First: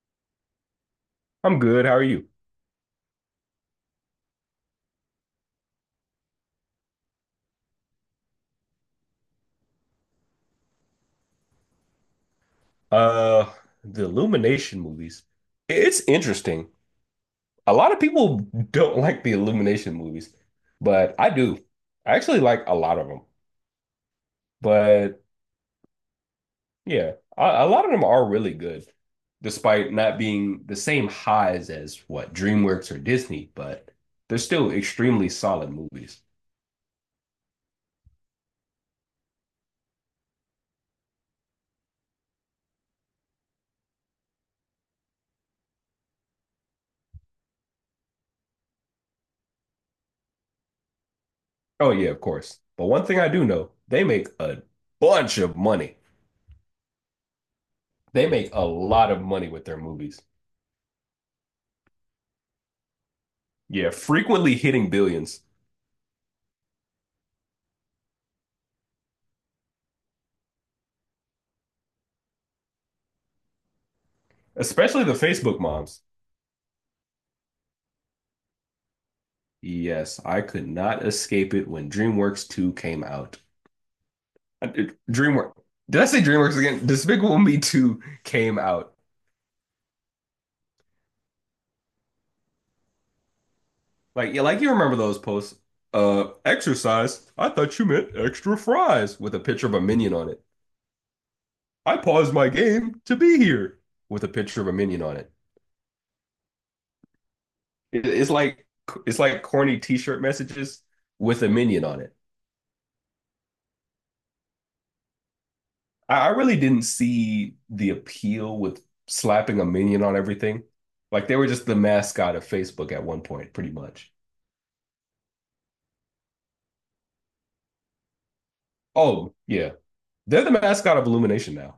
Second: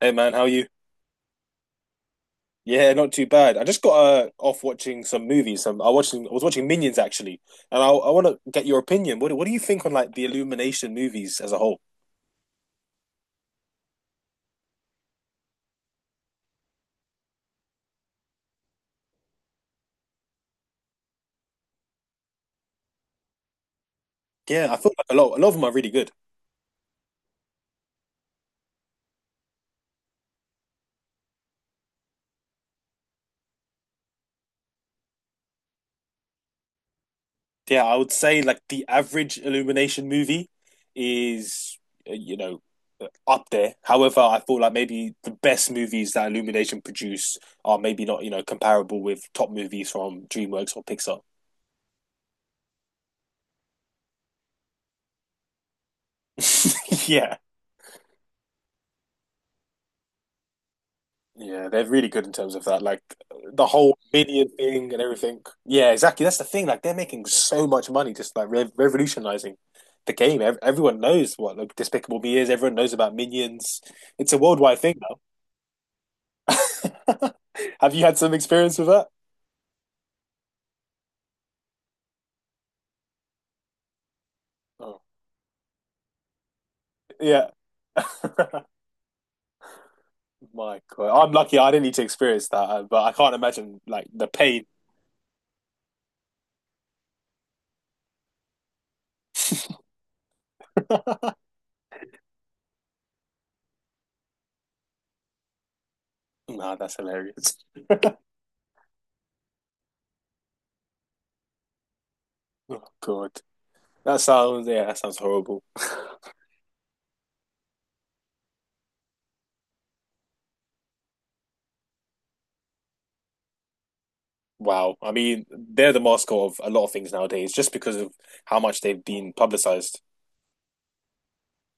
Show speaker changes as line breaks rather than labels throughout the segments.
Hey man, how are you?
I'm good. How are you?
Yeah, not too bad. I just got off watching some movies. Some I watching I was watching Minions actually, and I want to get your opinion. What do you think on like the Illumination movies as a whole?
Uh, the Illumination movies. It's interesting. A lot of people don't like the Illumination movies, but I do. I actually like a lot of them.
Yeah, I feel like a
But
lot a lot of them are really good.
yeah, a lot of them are really good, despite not being the same highs as what DreamWorks or Disney, but they're still extremely solid movies.
Yeah, I would say like the average Illumination movie is uh, you know up there. However, I feel like maybe the best movies that Illumination produce are maybe not you know comparable with top movies from DreamWorks or Pixar.
Oh yeah, of course. But one thing I do know, they make a bunch of money.
Yeah.
They make a lot of money with their movies.
Yeah, they're really good in terms of that. Like the
Yeah,
whole media
frequently hitting
thing and everything.
billions,
Yeah, exactly. That's the thing. Like they're making so much money, just like re revolutionizing the game. Ev Everyone knows what like Despicable Me is. Everyone knows about Minions. It's a worldwide thing
especially the Facebook moms.
now. Have you had some experience with that?
Yes, I could not escape it when DreamWorks 2 came out.
Oh,
DreamWorks. Did I say DreamWorks again? Despicable
yeah.
Me 2 came out.
My God, I'm lucky. I didn't need to experience that, but I can't imagine like the
Like, yeah, like
pain.
you remember those posts. Exercise. I thought you meant extra fries with a picture of a minion on it. I paused my game to be here with a picture of a minion on it.
Nah, that's hilarious.
It's like it's like corny t-shirt messages with a minion on it.
Oh God, that sounds yeah, that sounds horrible.
I really didn't see the appeal with slapping a minion on everything. Like they were just the mascot of Facebook at one point, pretty much.
Wow. I mean, they're the mascot of a lot of things nowadays just because of how much they've been
Oh, yeah.
publicized.
They're the mascot of Illumination now.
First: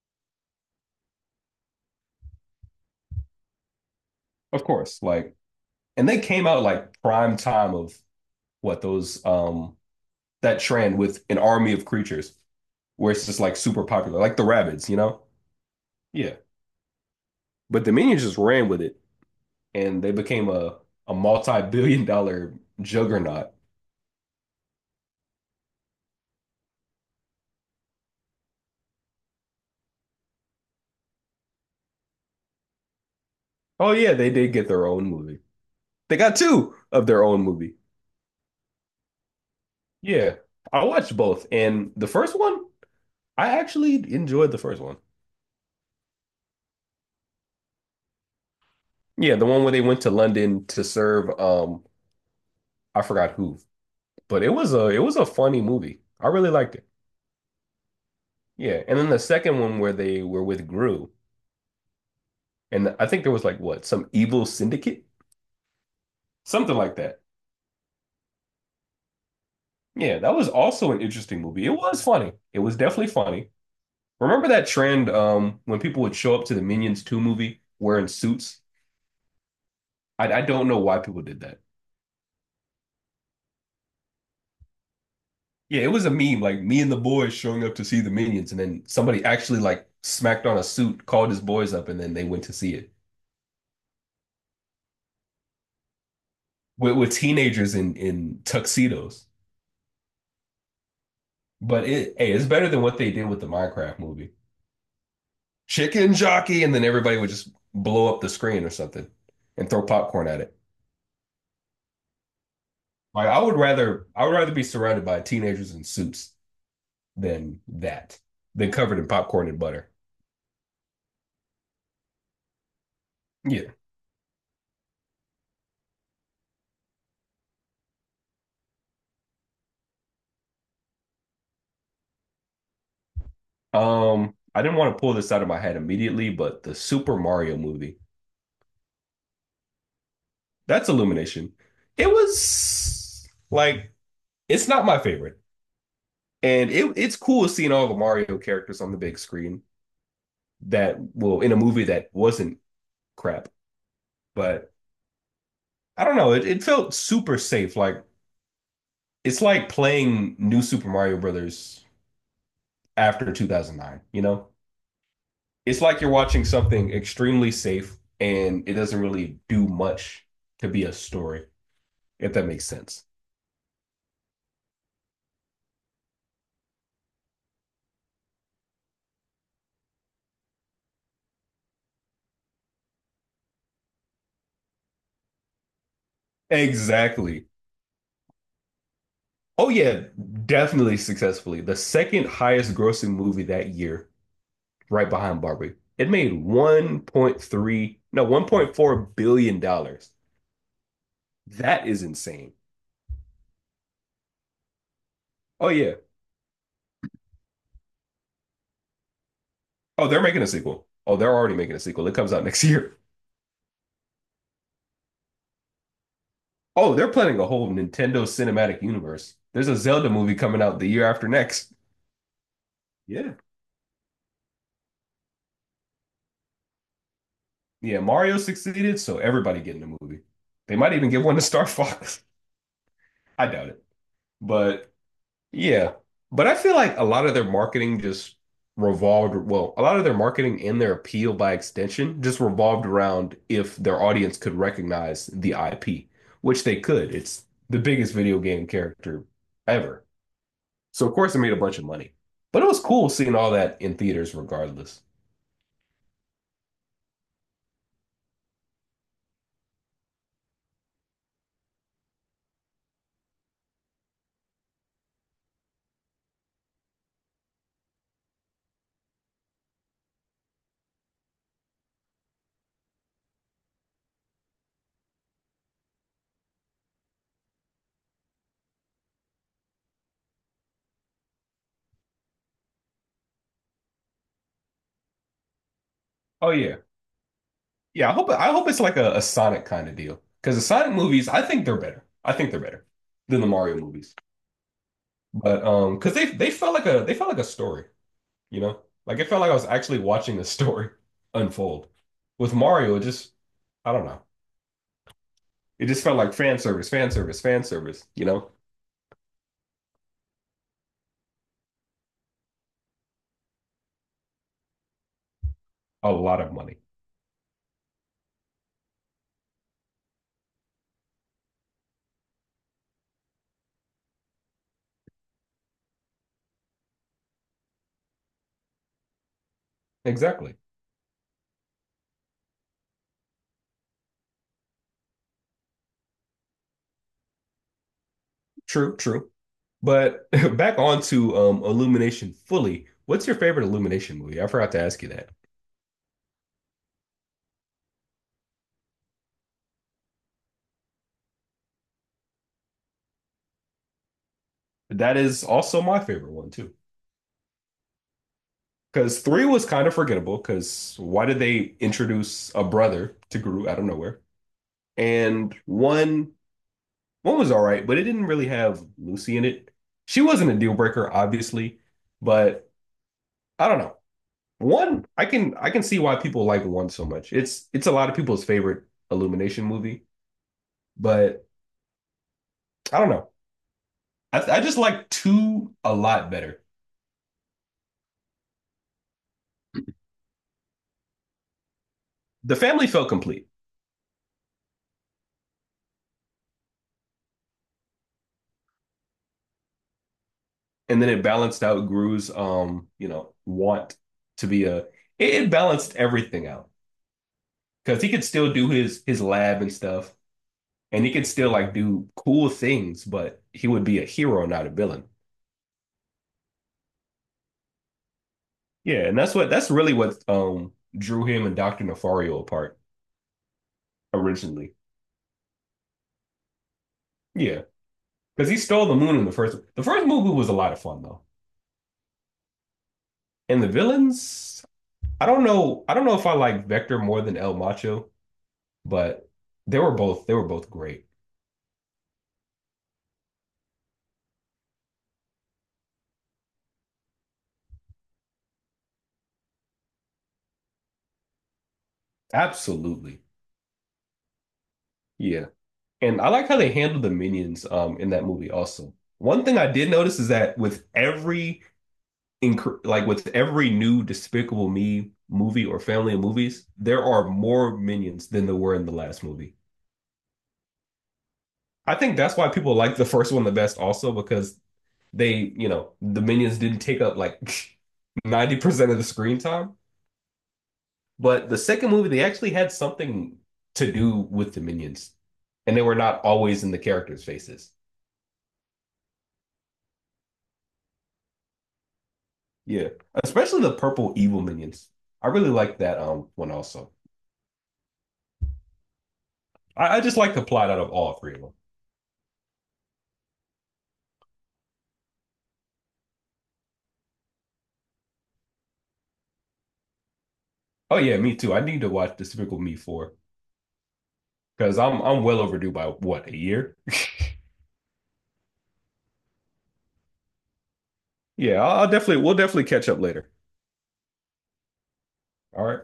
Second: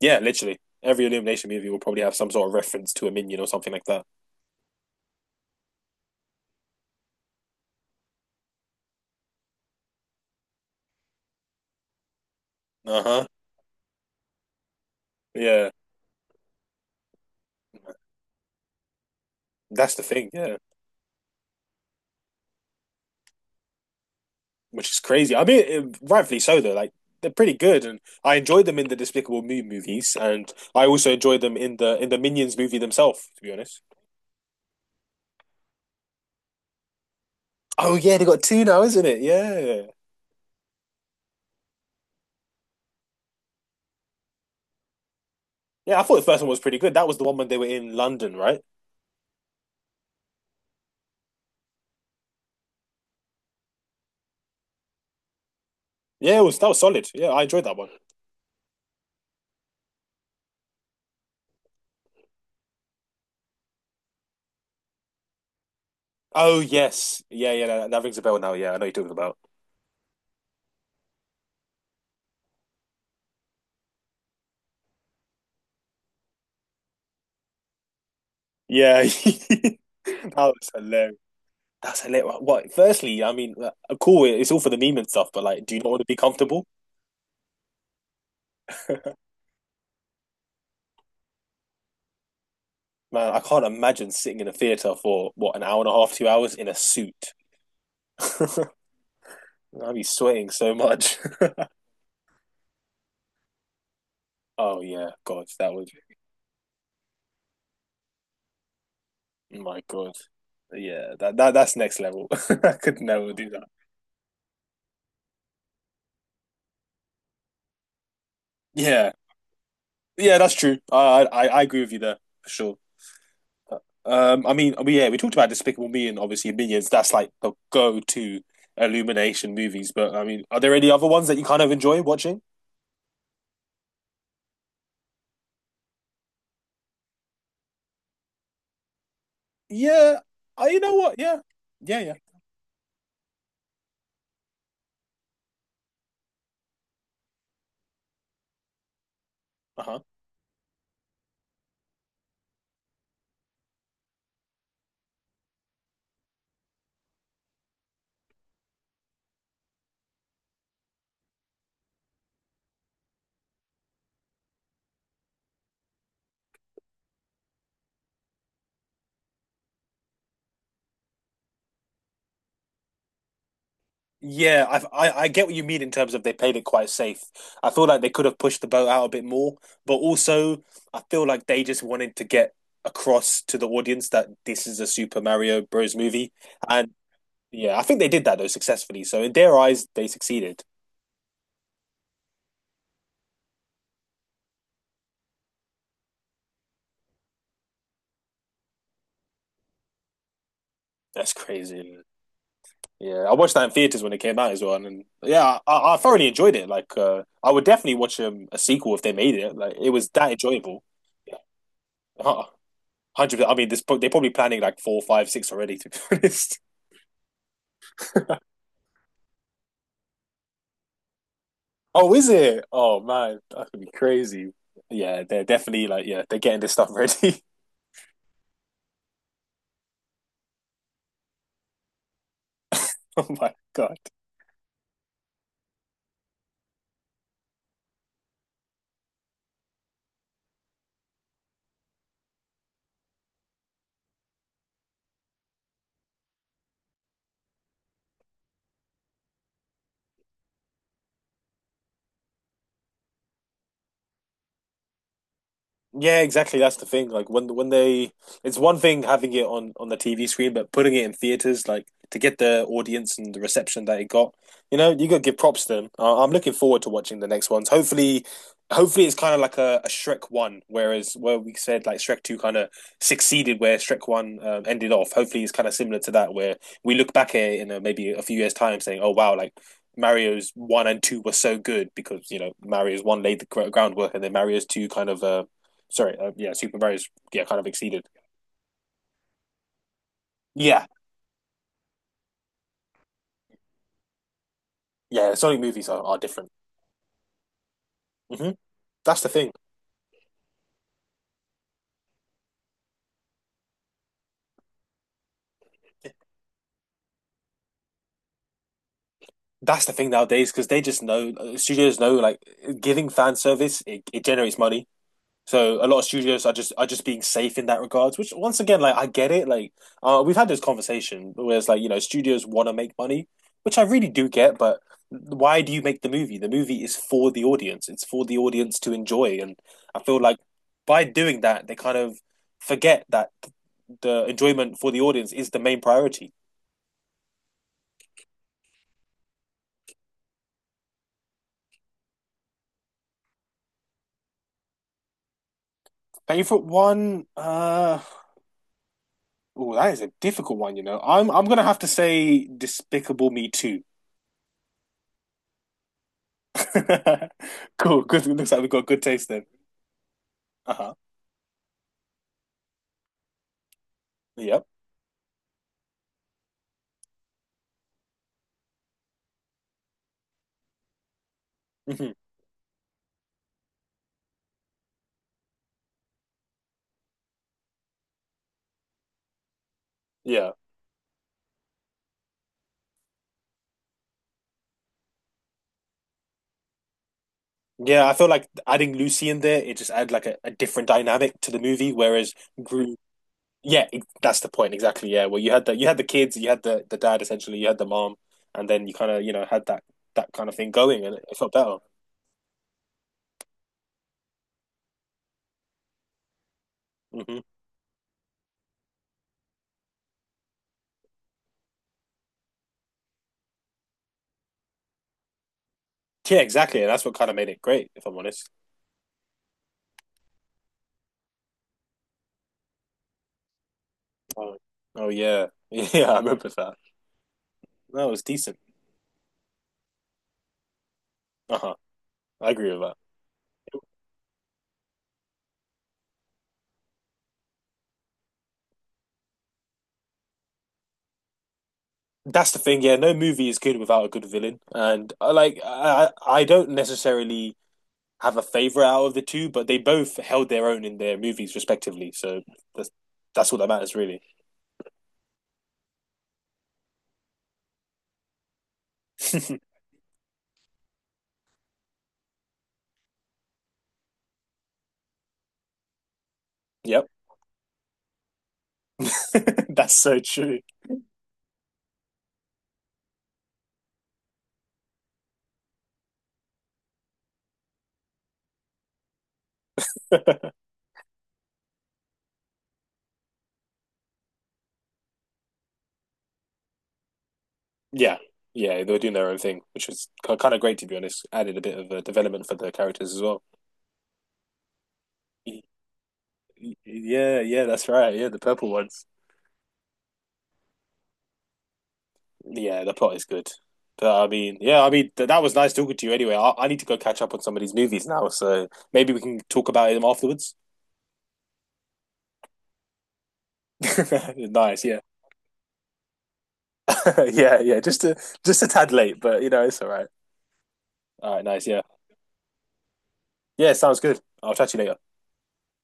Yeah, literally. Every Illumination movie will probably have some sort of reference to a minion or something like that.
Of course. Like, and they came out like prime time of what those that trend with an army of creatures where it's
Uh-huh.
just like super popular, like the rabbits, you know?
Yeah.
Yeah. But the minions just ran with it
That's the
and they
thing.
became
Yeah.
a multi-billion dollar juggernaut.
Which is crazy. I mean, it, rightfully so, though. Like, they're pretty good. And I enjoyed them in the Despicable Me movies. And I also enjoyed them in the Minions movie themselves, to be honest.
Oh yeah, they did get their own movie. They got two of their own movie.
Oh, yeah. They got two now, isn't it? Yeah.
Yeah, I watched both, and the first one I actually enjoyed the first one.
Yeah. I thought the first one was pretty good. That was the one when they were in London, right?
Yeah, the one where they went to London to serve, I forgot who, but it was a funny movie. I
Yeah. It
really
was, that
liked
was
it.
solid. Yeah. I enjoyed that one.
Yeah, and then the second one where they were with Gru, and I think there was like, what, some evil syndicate,
Oh
something like that.
yes, yeah, yeah, that rings a bell now. Yeah, I know what you're talking about.
Yeah, that was also an interesting movie. It was funny. It was definitely funny. Remember that trend when people would show up to the Minions 2 movie wearing suits?
Yeah, that
I don't
was
know why
hilarious.
people did that.
That's hilarious. What? Firstly, I mean, cool. It's all for the meme and stuff, but like, do you
Yeah, it
not want
was
to
a
be
meme, like
comfortable?
me and the boys showing up to see the Minions, and then somebody actually like smacked on a suit, called his boys up, and then they went to see it
Man, I can't imagine sitting in a theater for what an hour and a half, 2 hours in a
with
suit.
teenagers in
I'd
tuxedos.
be sweating so much.
But it, hey, it's better than what they did with the Minecraft movie.
Oh yeah, God, that would.
Chicken jockey, and then everybody would just blow up the screen or something and
My
throw
God.
popcorn at it.
Yeah, that that's next level. I could
Like
never do that.
I would rather be surrounded by teenagers in suits than that, than covered in
Yeah,
popcorn and butter.
yeah, that's true. I agree with you there for sure.
Yeah.
I mean, yeah, we talked about Despicable Me and obviously Minions. That's like the go-to Illumination movies. But I mean, are there any other ones that you kind of enjoy watching?
I didn't want to pull this out of my head immediately, but the Super Mario movie,
Yeah, I, you
that's
know what? Yeah,
Illumination.
yeah,
It
yeah.
was like, it's not my favorite. And it it's cool seeing all the Mario characters on the big screen
Uh-huh.
that well in a movie that wasn't crap. But I don't know, it felt super safe. Like it's like playing New Super Mario Brothers after 2009, you know? It's like you're watching something extremely safe and it doesn't really do much to be a story, if that makes sense.
Yeah, I get what you mean in terms of they played it quite safe. I feel like they could have pushed the boat out a bit more, but also I feel like they just wanted to get across to the audience that this is a Super Mario Bros. Movie, and
Exactly.
yeah, I think they did that though successfully. So in their
Oh
eyes,
yeah,
they succeeded.
definitely successfully. The second highest grossing movie that year, right behind Barbie. It made 1.3, no, 1.4 billion dollars.
That's
That
crazy.
is insane.
Yeah, I watched that in theaters when it came out as well, and yeah,
Oh yeah.
I thoroughly enjoyed it. Like, I would definitely watch a sequel if they made it. Like, it was
Oh, they're
that
making a
enjoyable.
sequel. Oh,
Yeah,
they're already making a sequel. It comes
uh,
out next year.
100%. I mean, they're probably planning like four, five, six already. To be honest.
Oh, they're planning a whole Nintendo cinematic universe. There's a Zelda movie coming out the year after next.
Oh, is it? Oh
Yeah.
man, that could be crazy. Yeah, they're definitely like yeah, they're getting this stuff ready.
Yeah, Mario succeeded, so everybody getting a movie. They might even give one to Star Fox.
Oh
I
my
doubt it.
God.
But yeah. But I feel like a lot of their marketing just revolved, well, a lot of their marketing and their appeal by extension just revolved around if their audience could recognize the IP, which they could. It's the biggest video game character ever. So of course it made a bunch of money. But it was cool seeing all that in theaters regardless.
Yeah, exactly. That's the thing. Like when they, it's one thing having it on the TV screen, but putting it in theaters, like to get the audience and the reception that it got, you know, you got to give props to them. I'm looking forward to watching the next ones. Hopefully, hopefully it's kind of like a Shrek one, whereas where we said like Shrek two kind of succeeded where Shrek one ended off. Hopefully, it's kind of similar to that, where we look back at it in a, maybe a few years' time, saying, "Oh wow, like." Mario's one and two were so good because you know Mario's one laid the groundwork and then Mario's two kind of Sorry, yeah,
Oh yeah.
superheroes yeah kind of exceeded.
Yeah, I hope I hope it's like a Sonic kind of deal. Because the
Yeah,
Sonic movies, I think they're better. I think they're better than the Mario movies.
yeah, Sonic
But
movies
because
are
they
different.
they felt like a story,
Hmm.
you know? Like
That's the
it felt like
thing.
I was actually watching a story unfold. With Mario, it just, I don't know. It just felt like fan service, fan service, fan service, you know?
That's the thing nowadays because they just know studios know like giving fan service it, it generates money. So a lot of
A lot
studios
of
are
money.
just being safe in that regards. Which once again, like I get it. Like we've had this conversation where it's like you know studios want to make money, which I really do get. But why do you make the movie? The movie is for the audience. It's for the audience to enjoy. And I feel like
Exactly.
by doing that, they kind of forget that the enjoyment for the audience is the main priority.
True, true. But back on to Illumination fully. What's your favorite Illumination movie? I forgot to ask you that.
Favorite one? Oh, that is a difficult one. You know, I'm gonna have to say Despicable Me Too.
That is also my favorite one too.
Cool. Good. Looks like we've got good
Because
taste then.
three was kind of forgettable.
Uh huh.
Because why did they introduce a brother to Gru out of nowhere?
Yep.
And one, one was all right, but it didn't really have Lucy in it. She wasn't a deal breaker, obviously,
Hmm.
but I don't know. One, I can see why people like one so much. It's a lot of people's favorite Illumination movie,
Yeah.
but I don't know. I just like two a lot better.
Yeah. I feel like adding Lucy in there, it just add like a different dynamic to the movie. Whereas
The family
Gru,
felt complete,
yeah, that's the point exactly. Yeah. Well, you had the kids, you had the dad essentially, you had the mom, and then you kind of you know had that kind of thing
and
going,
then
and
it
it felt
balanced
better.
out Gru's you know, want to be a. It balanced everything out
Hmm.
because he could still do his lab and stuff, and he could still like do cool things, but he would be a hero, not a villain.
Yeah, exactly. And that's what kind of made it great, if I'm honest.
Yeah, and that's what that's really what drew him and Doctor Nefario apart
Oh,
originally.
oh yeah. Yeah, I remember that.
Yeah,
That was
because he
decent.
stole the moon in the first. The first movie was a lot of fun though,
Uh-huh. I agree with that.
and the villains, I don't know. I don't know if I like Vector more than El Macho, but they were both great.
That's the thing, yeah. No movie is good without a good villain. And I like I don't necessarily have a favorite out of the two, but they both held their own in their movies respectively. So that's
Absolutely.
that's all that matters really.
Yeah. And I like how they handled the minions in that movie also. One thing I did notice is that with every like with every new Despicable Me movie or family of movies, there
Yep.
are more minions than there were in the last movie.
That's so true.
I think that's why people like the first one the best also because they, you know, the minions didn't take up like 90% of the screen time. But the second movie, they actually had something to do with the minions, and they were not always in the characters' faces.
Yeah. Yeah, they were doing their own thing, which was kind of great to be honest. Added a bit of a development for the
Yeah,
characters as well.
especially the purple evil minions. I really like that one also.
Yeah, yeah, that's right. Yeah, the purple ones.
I just like the plot out of all three of them.
Yeah, the plot is good. But I mean, yeah, I mean th that was nice talking to you. Anyway, I need to go catch up on some of these movies now, so maybe we can talk about them afterwards.
Oh yeah, me too. I need to watch Despicable Me 4 because
Nice, yeah,
I'm well overdue by, what, a year.
yeah, yeah. Just a tad late, but you know it's all right. All right,
Yeah,
nice, yeah,
I'll definitely we'll definitely catch up later.
yeah. Sounds good. I'll chat to you later.
All right.